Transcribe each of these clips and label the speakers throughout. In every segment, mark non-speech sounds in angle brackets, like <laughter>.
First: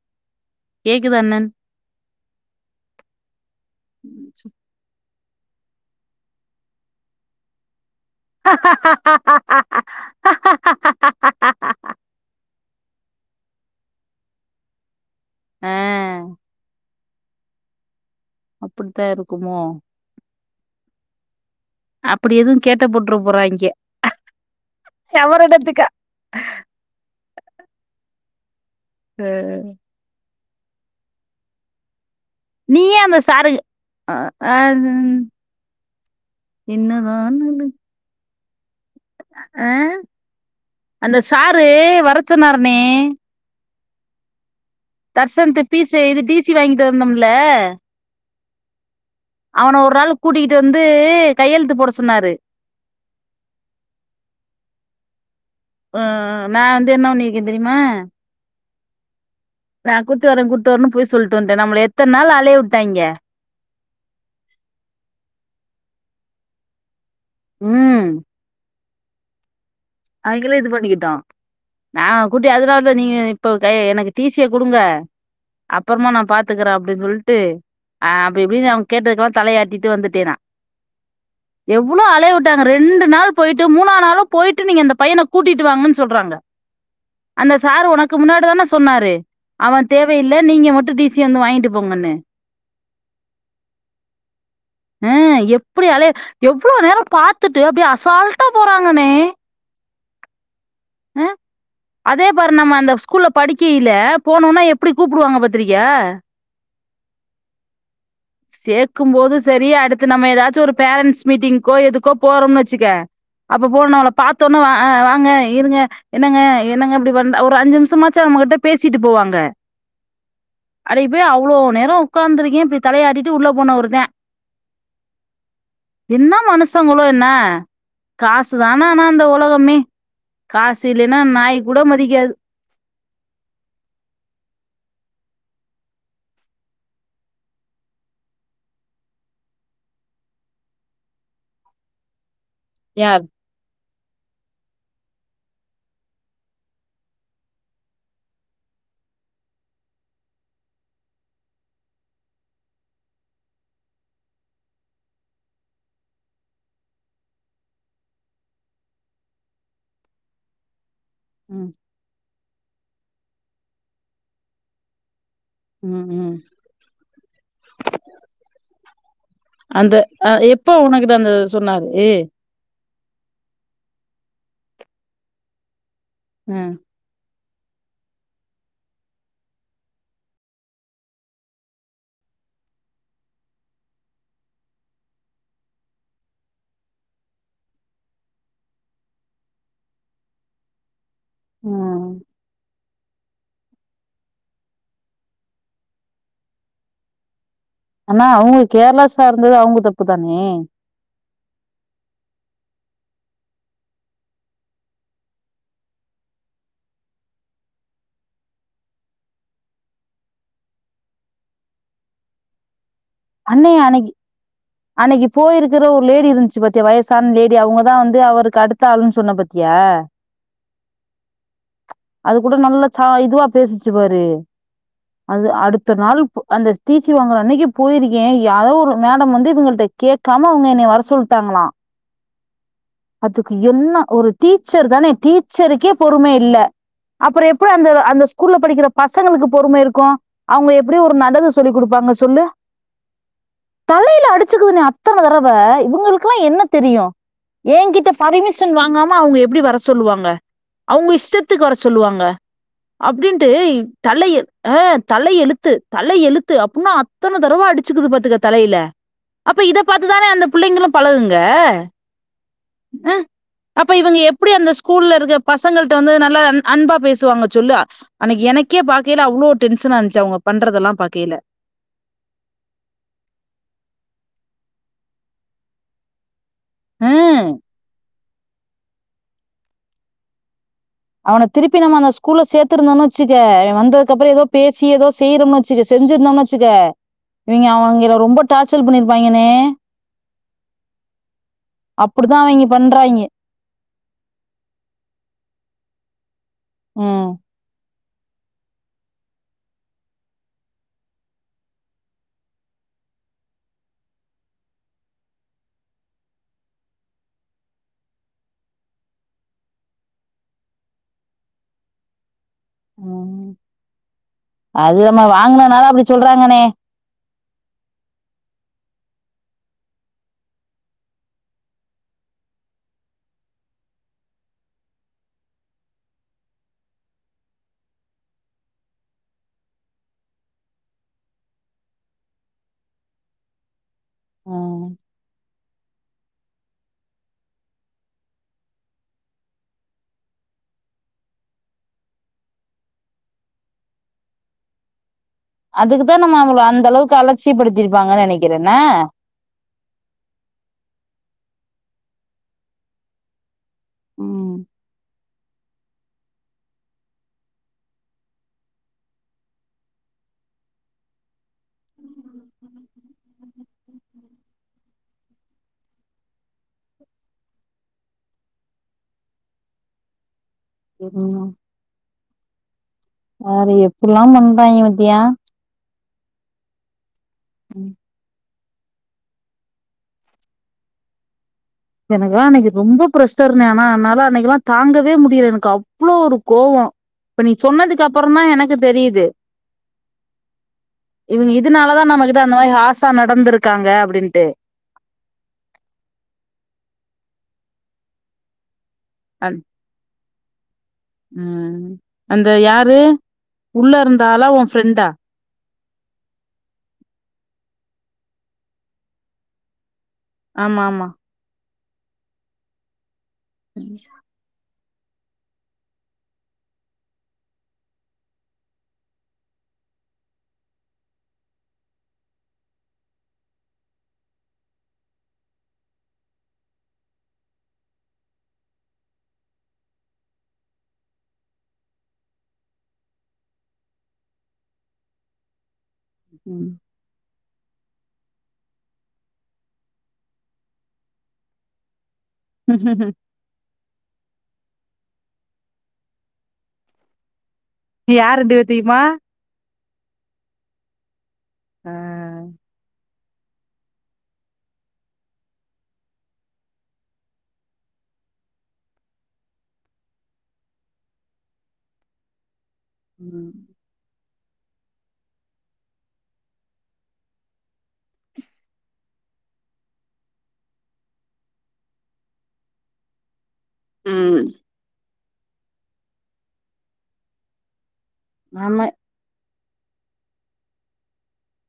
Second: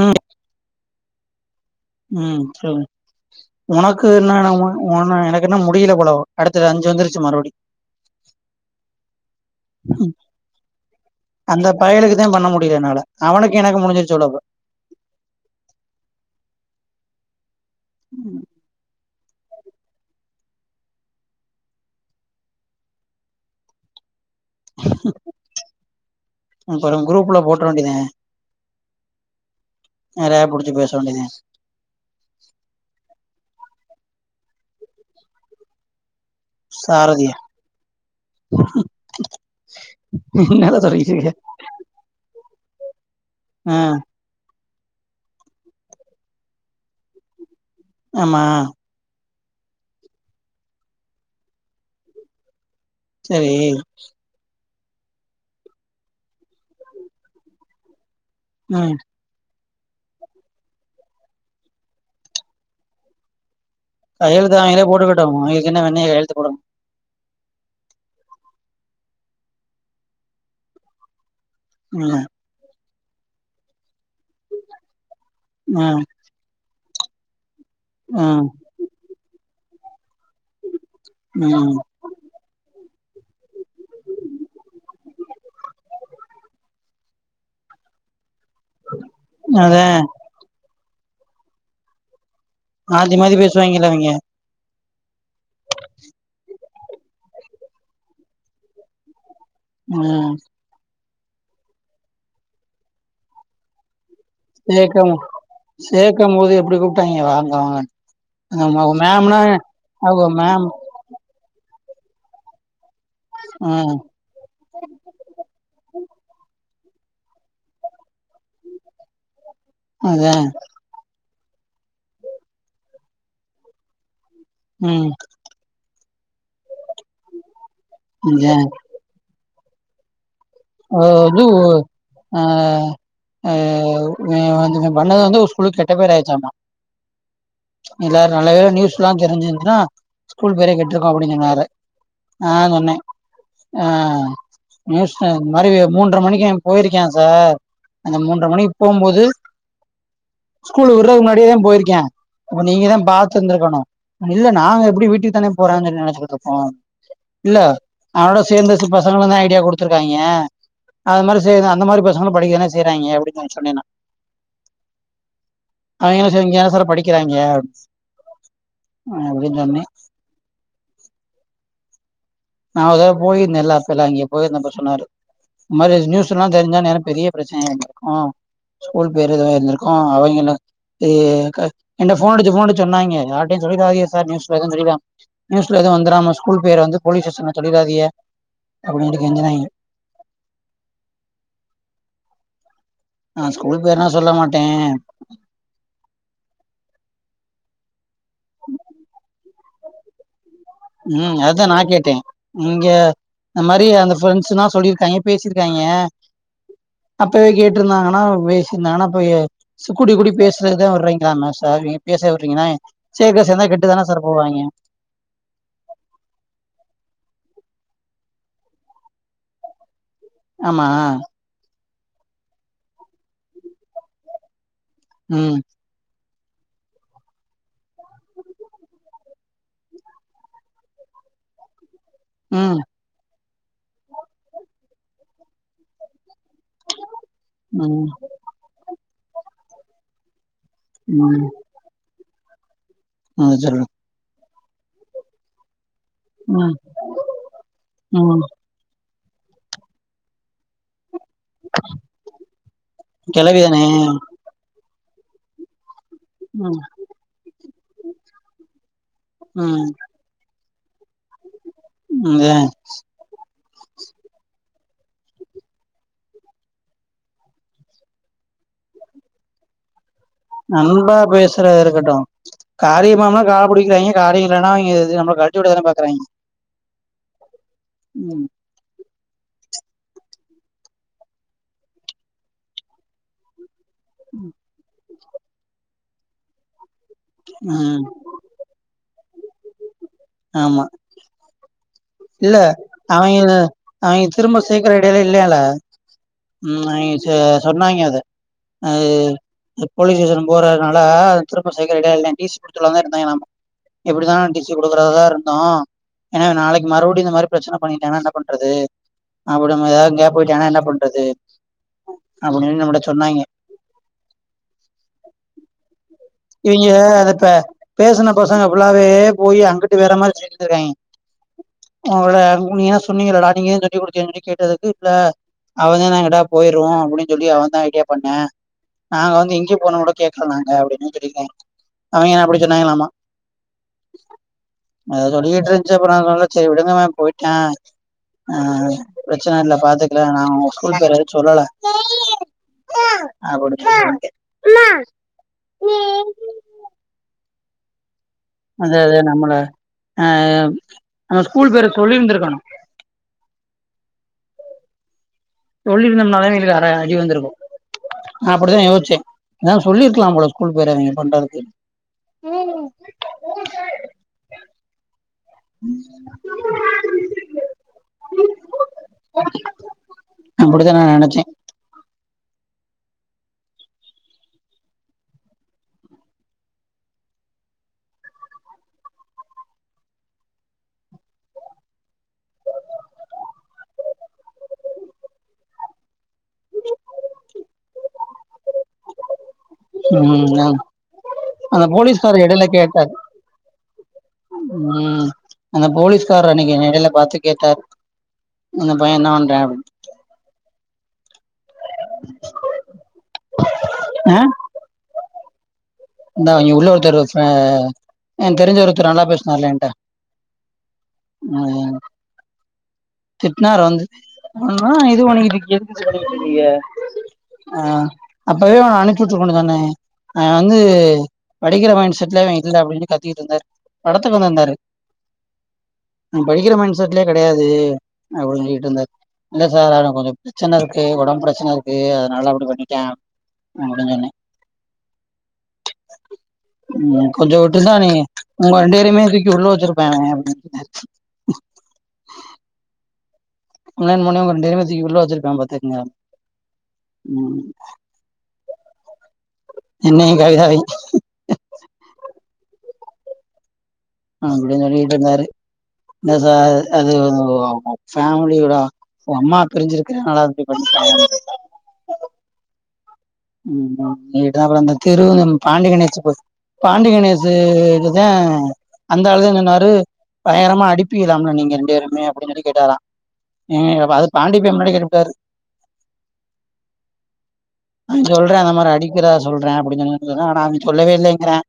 Speaker 1: ஆஹ.
Speaker 2: கேக்குது அண்ணன்.
Speaker 1: உஹம் சரி உனக்கு என்ன உ உன எனக். இன்னு முடியல போல அடுத்த அஞ்சு வந்துருச்சு மறுபடி. உம் அந்த பயலுக்குத்தா பண்ண முடியலயென்னால. அவனுக்கு எனக்கு முடிஞ்சு. சொடவு.
Speaker 2: ஆஹ.
Speaker 1: உம்.
Speaker 2: அப்படித்தா இருக்குமோ. அப்படி எதுவும் கேட்ட போட்டுரு போறாங்க.
Speaker 1: அப்பறம் குரூப்ல போட்ற வேண்டியதுதே
Speaker 2: ஆ
Speaker 1: வேற யாரோ புடிச்சு பேச வேண்டியதுதே
Speaker 2: நீயே அந்த சாரு அ ஆ உம் என்னதா
Speaker 1: சாரதியா
Speaker 2: நடக் ஆ
Speaker 1: என்னடா சொல்லிட்டு
Speaker 2: அந்த
Speaker 1: இருக்க
Speaker 2: சாரு வரச்சொன்னரா மே
Speaker 1: ஆஹ்
Speaker 2: தர்சன்து பீஸு எழுதி டி சி வாங்கிட்டு வந்தோம்ல
Speaker 1: ஆமா
Speaker 2: அவன ஒரு நாளு கூட்டிகிட்டு வந்து கையெழுத்து போட சொன்னாரு
Speaker 1: சரி
Speaker 2: ஆஹ் நா வந்து என்ன பண்ணிருக்க தெரியுமா
Speaker 1: உம்
Speaker 2: நா கூட்டு வரே கூட்டு வரேன்னு பொய் சொல்ட்டு வன்ட்டே நம்மள எத்தன நாள் அலைய விட்டாய்ங்க
Speaker 1: கையெழுத்து அவங்களே போட்டுக்கிட்டு அவங்களுக்கு என்ன வெண்ணைக்கி கையெழுத்து போடனு
Speaker 2: உம் அவிங்களே இது பண்ணிக்கிட்டு நா
Speaker 1: ம்
Speaker 2: கூட்டி அதுனா ல்ல நீங்க இப்ப க எனக்கு டி சி ய குடுங்க
Speaker 1: ம்
Speaker 2: அப்பறமா நா பாத்துக்கறே அ ப்டி சொல்ட்டு ஆஹ் அப்டி
Speaker 1: ம்
Speaker 2: இப்டின்னு அவங்க கேட்டதுக்கலா தலையாட்டிட்டு வந்துட்டேனா
Speaker 1: ம்
Speaker 2: எவ்ளோ அலைய விட்டாங்க ரெ ண்டு நாள் போயிட்டு மூணா நாளும் போயி ட்டு நீங்க அந்த பையன கூட்டிட்டு வாங்கன்னு சொல்றாங்க அந்த சார் உனக்கு முன்னாடி தான சொன்னாரு அவ
Speaker 1: அதா
Speaker 2: தேவையில்ல நீங்க மட் ட்டு டி சி ய வந்து வாங்கிட்டு போங்கன்னு
Speaker 1: மாத்தி மாத்தி பேசுவாங்கல்ல அவிங்க
Speaker 2: ஆ எப்டி அலைய எவ் ளோ நேரோ காத்துட்டு அப்டியே அசால்ட்டா போறாங்கண்ணே
Speaker 1: உம்
Speaker 2: ஆ அதே பாரு நம்ம அந்த ஸ்கூல்ல படிக்கையில போனோனா எப்டி
Speaker 1: சேக்கம்
Speaker 2: கூப்டுவாங்க பாத்திரிக்கியா
Speaker 1: சேக்கம் போது எப்டி கூப்ட்டாங்க வாங்க வாங்க ஆமா அவ
Speaker 2: சேக்கும்போது
Speaker 1: மேம்னா
Speaker 2: சரி அடுத்து
Speaker 1: அவ
Speaker 2: நம்ம ஏதாச்சு
Speaker 1: மேம்
Speaker 2: ஒரு பேரண்ட்ஸ் மீட்டிங்க்கோ எதுக்கோ போறம்னு வச்சுக்க அப்ப
Speaker 1: ஆ
Speaker 2: போனாலோ பார்த்தோனே வா வாங்க இருங்க என்னங்க என்னங்க அப்படி ஒரு அஞ்சு நிமிஷமாச்சும் அவங்ககிட்ட பேசிட்டு போவாங்க
Speaker 1: அதான்
Speaker 2: இப்போ அவ்ளோ நேரம் உட்காந்துருக்கேன் இப்டி தலையாட்டிட்டு உள்ள போனவரு தான்
Speaker 1: ம்
Speaker 2: என்ன மனுஷங்களோ என்ன காசு தான் அந்த உலகமே காசு இல்லைன்னா
Speaker 1: அஹ் அது
Speaker 2: நாய் கூட மதிக்காது
Speaker 1: அஹ் ஹ நல்லது வந்து ஸ்கூல் கெட்ட பேர் ஆயிடுச்சாம்மா எல்லாரும் நல்லாவேல நியூஸ் எல்லாம் தெரிஞ்சுச்சன்னா ஸ்கூல் பேரே கெட்டிருக்கு அப்படின்னு சொன்னாரு ஆஹ் நா சொன்னே
Speaker 2: யார்
Speaker 1: அஹ் நியூஸ் மாதிரி மூன்றரை மணிக்கு போயிருக்கேன் சார் அந்த மூன்ற மணிக்கு போகும் போது ஸ்கூல் விடுறதுக்கு முன்னாடியே தான் போயிருக்கேன் அப்ப நீங்க தான் பாத்து இருந்திருக்கணும் இல்ல நாங்க எப்படி வீட்டுக்கு தானே போறோம் சொல்லி நினைச்சிட்டு இருக்கோம் இல்ல அதனோட சேர்ந்த சில பசங்க தான் ஐடியா கொடுத் துருக்காங்க அது மாதிரி
Speaker 2: ம்
Speaker 1: அந்த மாதிரி பசங்க படிக்க தான செய்றாங்க அப்படினு சொன்னே நா
Speaker 2: ம் ம்
Speaker 1: அவங்களு இங்க தான சார் படிக்கிறாங்க அப்படின்னு சொன்னேன்
Speaker 2: அந்த எப்போ உன்னகிட்ட அந்த சொன்னாரு ஏ
Speaker 1: நான் ஒரு தடவ போயிருந்தேன்ல்ல அப்பல்லாம் அங்க போயிருந்தேன்ப்ப சொன்னாரு இந்த மாதிரி நியூஸ் எல்லாம்
Speaker 2: ம்
Speaker 1: தெரிஞ்சா இன்ன பெரிய பிரச்சனை ஆயிடும் ஆஹ் ஸ்கூல் பேர் வந்திருக்கு அவங்க சொன்னாங்க பிரச்சனை ஆயிடும் ஸ்கூல் பெயர் வந்திருக்கு என்கிட்ட போன் அடிச்சு அடிச்சு சொன்னாங்க நீ யார்கிட்டயும் சொல்லிடாதீங்க சார் நியூஸ்ல எவும் வந்துரு ஸ்கூல் பேர் வந்து போலீஸ் ஸ்டேஷன்ல்ல சொல்லிடாதீங்க அப்படினு கெஞ்சினாங்க
Speaker 2: உஹம்
Speaker 1: நா ஸ்கூல் பேரெல்லா சொல்ல மாட்டேன்
Speaker 2: ஆனா அவங்க கேரளா சார் இது அவங்க தப்பு தானே
Speaker 1: உம் அதுதான் நான் கேட்டேன் இங்க இந்த மாதிரி அந்த ப்ரெண்ட்ஸ்ல்லாம் சொல்லிருக்காங்க பேசிருக்காங்க அப்பவே கேட்டிருந்தாங்கன்னா பேசிருந்தாங்கன்னா அப்ப கூடி கூடி பேசுறதுதான் விடுறீங்களாம சார் பேச விடுறீங்கன்னா சேர்க்க சேர்ந்தா
Speaker 2: அண்ணைய
Speaker 1: கெட்டு தானே
Speaker 2: அன்னைக்கு
Speaker 1: சார் போவாங்க
Speaker 2: அன்னைக்கு போயிருக்கு இருக்கிற ஒரு லேடி இருந்துச்சு பாத்தியா வயசான லேடி அவுங்கதான் வந்து அவருக்கு அடுத்த ஆளுன்னு சொன்ன பாத்தியா
Speaker 1: ஆமா
Speaker 2: அது கூட நல்ல சா இதுவா பேசிச்சு பாரு அது
Speaker 1: ம்
Speaker 2: அடுத்த நாள் அந்த டீசீ வாங்குற அன்னைக்கு போயிருக்கேன்யாரோ ஒரு மேடம் வந்து இவுங்கள்ட கேட்காம அவுங்க என்ன வர சொல்லிட்டாங்களா
Speaker 1: ம்
Speaker 2: அதுக்கு என்ன ஒரு டீச்சர் தானே டீச்சருக்கே பொறுமை இல்ல அப்புறோம் எப்டி அந்த
Speaker 1: ம்
Speaker 2: அந்த ஸ்கூல்ல படிக்கிற பசங்களுக்கு பொறுமை இருக்கு அவங்க எப்படி ஒரு நல்லது சொல்லி் கொடுப்பாங்க ஸ்கூல்ல சொல்லு
Speaker 1: ஆ சொல்லு
Speaker 2: அடுச்சிக்குதுங்க அத்தன தடவ இவங்க இவங்களுக்கெல்லாம் என்ன
Speaker 1: ம்
Speaker 2: தெரியும் என்கிட்ட
Speaker 1: ம்
Speaker 2: பர்மிஷன் வாங்காம அவுங்க எப்டி வர சொல்லுவாங்க அவுங்க இஷ்டத்து எத்துக்கு வர சொல்லுவாங்க அப்டின்ட்டு
Speaker 1: கிளவிதானே
Speaker 2: தலய ஆ தலையெழுத்து தல எழுத்து
Speaker 1: ம்
Speaker 2: அப்டின்னு அத்தன தடவா அடிச்சுக்குது பாத்துக்க தலையில அப்ப இத
Speaker 1: ம்
Speaker 2: பாத்துதானே அந்த புள்ளங்கிளும் பழகுங்க
Speaker 1: ம் ஆ
Speaker 2: அப்ப இவுங்க எப்டி அந்த ஸ்கூல்ல இருக்க பசங்கள்ட வந்து நல்லா அன்பா பேசுவாங்க சொல்லு அன்னக்கு எனக்கே பார்க்கையில அவ்ளோ டென்ஷனா இருந்துச்சு அவங்க பண்றதெல்லாம்
Speaker 1: நம்ம
Speaker 2: பாக்கையில.
Speaker 1: பேசுறது இருக்கட்டும் காரியமம்லாம் கால புடிக்கிறாங்க காரியம்ல்லனா அவங்க நம்ம கழட்டி வுட தானே பாக்குறாங்க
Speaker 2: வும்
Speaker 1: ம்
Speaker 2: அவன திருப்பி நம்ம அந்த ஸ்கூல்ல சேர்த்திருந்தோன்னு வச்சுக்கே வந்து அதுக்கப்புறோம் ஏதோ பேசி ஏதோ செ செய்றோம்னு வச்சுக்க செஞ்சிருந்தோம்னு வச்சுக்க இவங்க
Speaker 1: ம்
Speaker 2: அவிங்கள ரொம்ப டார்ச்சல் பண்ணிருங்க இருபாங்கனே
Speaker 1: ஆமா
Speaker 2: அப்படிதான்
Speaker 1: இல்ல
Speaker 2: அவிங்க பண்றாய்ங்க.
Speaker 1: அவிங்க அவிங்க திரும்ப சேர்க்குற ஐடியால்ல இல்லையால்ல <inaudible> ம் அவிங்க சொன்னாங்க அத அஹ் போலீஸ் ஸ்டேஷன் போறதுனாலது திரும்ப சைக்கல் ரெடி அகலையாம் டிசி குடுத்தலாம் தான் இருந்தாங்கலாம்மா எப்படித்தான் டிசி கொடுக்கறதாதான் இருந்தோம் ஏன்னா நாளைக்கு மறுபடியும் இந்த மாரி பிரச்சனை பண்ணிட்டா என்ன பண்றது எங்கயாவது போயிட்டனா என்ன பண்றது அப்டினு நம்மட்ட சொன்னாங்க
Speaker 2: வாங்கனனால அப்டி சொல்றாங்கண்ணே
Speaker 1: இவங்க அதைப்ப பேசன பசங்க புல்லாவே போய் அங்கட்டு வேற மாரி சொல்லிருதுருக்காய்க உங்கள நீங்க ஏதுணா சொன்னீங்கலாடா நீங்க ஏதும் கட்டி குடுத்திக்கன்ன சொல்லி கேட்டதுக்கு இல்ல அவன் தான் எங்கிட்டாவது போயிருவோம் அப்படின்னு சொல்லி அவன் தான் ஐடியா பண்ணேன் நாங்க வந்து இங்கே போனம் கூட கேக்குற நாங்க அப்படின்னு தெரில அவங்க அப்படி சொன்னாங்களாமா அத சொல்லிட்டு இருந்துச்சு அப்புறம் நான் சேரி விடுங்க மேம் போயிட்டான் ஆஹ் பிரச்சனை இல்ல பார்த்துக்கலாம் நான் ஏதும் சொல்லல
Speaker 2: அதுக்கு தான் நம்ம அவ்ளோ அந்த அளவுக்கு அழச் சீப்படுத்திருப்பாங்க நினைக்
Speaker 1: அதே நம்மள அஹ் நம்ம ஸ்கூல் பேரு சொல்லிருந்திருக்கணும்
Speaker 2: உஹம்
Speaker 1: சொல்லியிருந்தனால எங்களுக்கு அ அடி வந்திருக்கும் ந அப்டித்தான் யோசிச்சேன் நான் சொல்லிருக்கலாம் போல ஸ்கூல் பேர இவிங்க பண்றதுக்கு <unintelligible> அப்டித்தான் நான் நெனைச்சேன்
Speaker 2: பாரு எப்டில்லாம் பண்றாய்ங்க பத்தியா உம் எனக்குலாம் அன்னைக்கு ரொம்ப பிரசர்னே ஆன என்னால அன்னைக்கெல்லாம் தாங்கவே முடியல எனக்கு அவ்ளோ ஒரு கோவம் இப்ப நீ சொன்னதுக்கு அப்புறம் தான் எனக்கு தெரியுது
Speaker 1: ம்
Speaker 2: இவங்க
Speaker 1: அந்த
Speaker 2: இதனாலதான் நம்மகிட்ட
Speaker 1: போலீஸ்காரர்
Speaker 2: அந்த
Speaker 1: இடையில
Speaker 2: மாதிரி ஹார்ஷா
Speaker 1: கேட்டார்
Speaker 2: நடந்திருக்காங்க அப்டின்ட்டு
Speaker 1: நேர்ல பாத்து கேட்டாரு அந்த பய என்ன பன்றன் அப்டினு
Speaker 2: உம் அந்த யாரு உள்ள இருந்தா ஆளா உன் ஃப்ரெண்டா
Speaker 1: இந்த அவிங்க உள்ள ஒருத்தர் அஹ் எனக்கு தெரிஞ்ச ஒருதர் நல்லா பேசுனார்ல என்ட்ட
Speaker 2: ஆமா ஆமா
Speaker 1: ஆ திட்னார் வந்து ஒ இது உனக்கு எ ஆஹ அப்பவே அவன அனுப்பி விட்ருக்க வேண்டியது தானே வந்து படிக்கிற மைண்ட் செட்லே இல்ல அப்டின்னு கத்திட்டு இருந்தாரு படத்துக்கு வந்திருந்தாரு அவன் படிக்கிற மைண்ட செட்லே கிடையாது அப்டின்னு சொல்லிட்டுருந்தாரு இல்ல சார் அவனுக்கு கொஞ்சம் பிரச்சனை இருக்கு உடம்பு பிரச்சனை இருக்கு அதனால அப்டி பண்ணிட்டான் அப்டின்னு சொன்னேன்
Speaker 2: உம்
Speaker 1: "உம், கொஞ்சம் விட்டிருந்தா நீ உங்க ரெண்டு பேரையுமே தூக்கி உள்ள வச்சிருப்பாங்க அப்டி
Speaker 2: உஹம் உஹம்
Speaker 1: இப்டிலாம் பண்ணா உங்க ரெண்டு பேரையுமே தூக்கி உள்ள வச்சிருபான் பாத்துக்கங்க
Speaker 2: யார் ரெண்டு பேத்தேமா
Speaker 1: என்னையும் கவிதாவையும்
Speaker 2: ஆஹ்
Speaker 1: அப்டின்னு சொல்லிட்டுருந்தாரு இல்ல சார் அது ஃபேமிலியோட அம்மா பிரிஞ்சிருக்காங்களா அப்டி பண்ணிட்டாங்க அப்டின்னே
Speaker 2: உம்
Speaker 1: <unintelligible> அந்த தெரு பாண்டி கணேசு <unintelligible> பாண்டி கணேசு இதான் அந்த ஆளு சொன்னாரு பயங்கரமா அடிப்பீங்களாமே நீங்க ரெண்டு பேருமே அப்டின்னு சொல்லி கேட்டாராம் ஹ அது
Speaker 2: ம்
Speaker 1: பாண்டி பையன் முன்னாடி கேட்டுபுட்டாரு நான் சொல்றன் அந்த
Speaker 2: ஆமா
Speaker 1: மாரி அடிக்கிற அ சொல்றேன் அப்டின்னு சொன்னாங்க ஆனா அவன் சொல்லவே இல்லைங்கிறன்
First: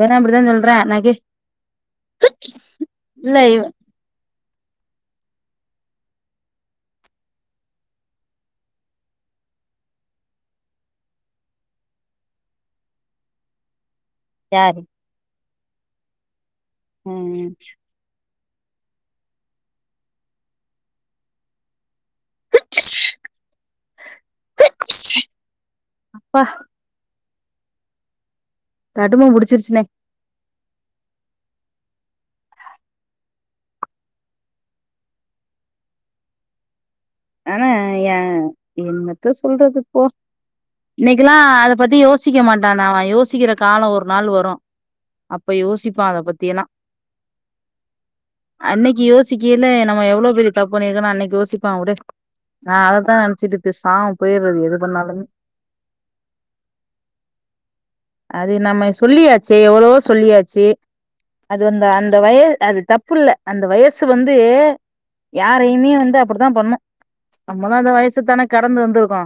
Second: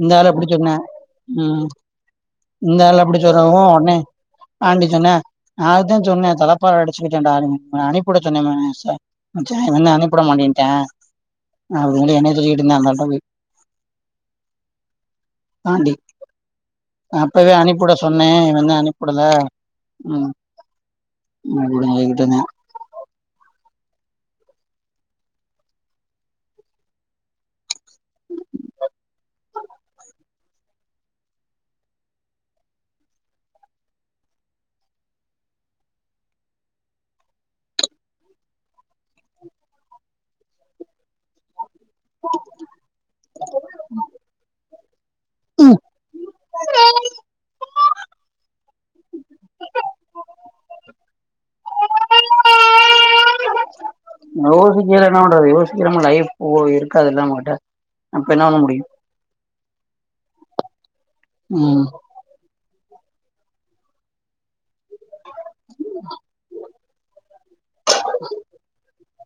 Speaker 1: இந்த ஆள்
Speaker 2: அப்டிதா
Speaker 1: அப்டி சொன்ன
Speaker 2: சொல்றா நா கே
Speaker 1: உம் இந்த ஆள் அப்டி
Speaker 2: இல்ல இவ
Speaker 1: சொல்லவும் உடனே பாண்டி சொன்னான் நான் அதுதான் சொன்னேன் தலைப்பாறை அடிச்சுக்கிட்டேன் அனுப்பிவிட சொன்னேன் இவன சா அனுப்பிட மாட்டேன் டா அவ என்னய சொல்லிட்டு இருந்தா அந்த ஆள்ட போய்
Speaker 2: யாரு
Speaker 1: பாண்டி
Speaker 2: ம்
Speaker 1: அப்பவே அனுப்பிவிட சொன்னேன் நான் தான் அனுப்பி விடல உஹம்
Speaker 2: <inaudible> அப்பா
Speaker 1: <inaudible>
Speaker 2: கடும புடிச்சிருச்சுணே ஆனா ஏன் என்னத்த சொல்றது போ இன்னைக்கல்லா அத பத்தி யோசிக்க மாட்டாண்ணா அவ யோசிக்கிற காலோ ஒரு நாள் வரு அப்ப
Speaker 1: ம்
Speaker 2: யோசிப்பா அத பத்தி எல்லா அன்னக்கி யோசிக்கையில நம்ம எவ்ளோ பெரிய தப்பு பண்ணிருக்கோன்னு அன்னைக்கி யோசிப்பா விடு நா அதத்தா நெனைச்சிட்டு பேஸ்
Speaker 1: யோசிக்கயில என்ன பண்றது யோசிக்காம லைஃப் ஓ இருக்காதல்ல நம்மகிட்ட அப்ப என்ன
Speaker 2: அது
Speaker 1: பண்ண முடியு
Speaker 2: நம்ம சொல்லியாச்சு எவ்ளவோ சொல்லியாச்சு அது
Speaker 1: ம்
Speaker 2: அந்த அந்த வயது அது தப் பில்ல அந்த வயசு வந்து யாரையுமே வந்து அப்படித்தா பண்ணு நம்மளு அந்த வயசத்தான கடந்து வந்துரு க்கோ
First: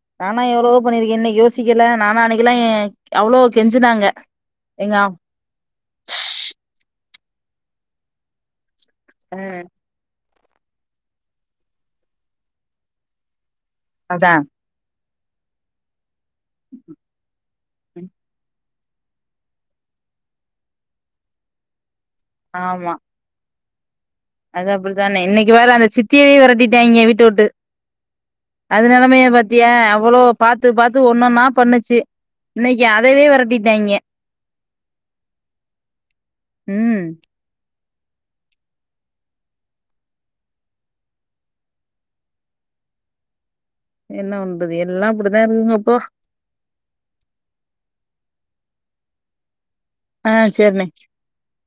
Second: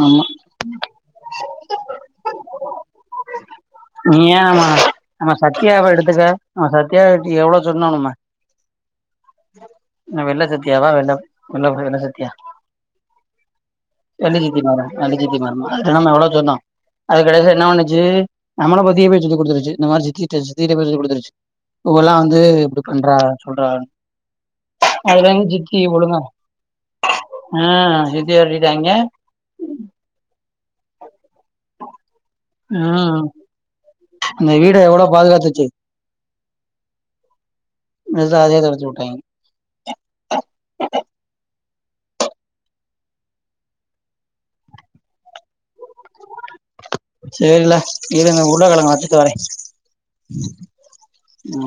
Speaker 1: ஆமா
Speaker 2: பண்ணிருக்கே இன்னிக்கி யோசிக்கல நானு அன்னைக்கெல்லா அவ்ளோ கெஞ்சுனாங்க
Speaker 1: நீ ஏன் அவ
Speaker 2: எங்க
Speaker 1: நம்ம சத்யாவ எடுத்துக்க நம்ம சத்யாக் கு எவ்ளோ சொன்னோ நம்ம ஆ வெள்ள சத்யாவா வெள்ள வெள்ள புள்ளதான சத்யா <unintelligible>
Speaker 2: அதா
Speaker 1: மவ <unintelligible> மருமவ <unintelligible> எவ்ள வோ சொன்னா அது கடைசில என்ன பண்ணுச்சு நம்மள பத்தியே போய் சொல்லி குடுத்துருச்சு இந்த மாரி சித்திகிட்ட சித்திகிட்ட போய் சொல்லி குடுத்துருச்சு இவல்லா வந்து இப்டி
Speaker 2: ஆமா
Speaker 1: பண்றா சொல்றா
Speaker 2: அது அப்டிதாண்ணே
Speaker 1: அதுல இருந்து
Speaker 2: இன்னைக்கி பாரு
Speaker 1: சித்தி
Speaker 2: அந்த
Speaker 1: ஒழுங்கா
Speaker 2: சித்தியவே வெரட்டிட்டாய்ங்க வீட்ட விட்டு
Speaker 1: ஆ சித்தி
Speaker 2: அது
Speaker 1: விரட்டிட்டாய்ங்க
Speaker 2: நெலைமைய பாத்தியா அவ்ளோ பாத்து பாத்து ஒண்ணொன்னா பண்ணுச்சு இன்னைக்கி அதையவே
Speaker 1: ம்
Speaker 2: வெரட்டிட்டாய்ங்க
Speaker 1: அந்த வீட எவ்ளோ பாதுகாத்துச்சு
Speaker 2: உம்
Speaker 1: அதா அதையே தொரத்தி விட்டாய்ங்க
Speaker 2: என்ன பண்றது எல்லா அப்பிடிதா இருக்குங்க இப்போ
Speaker 1: சேரிலே இரு நா உருளக்கெழங்க வச்சுட்டு வரே
Speaker 2: ஆஹ் சேரிண்ணே
Speaker 1: ம்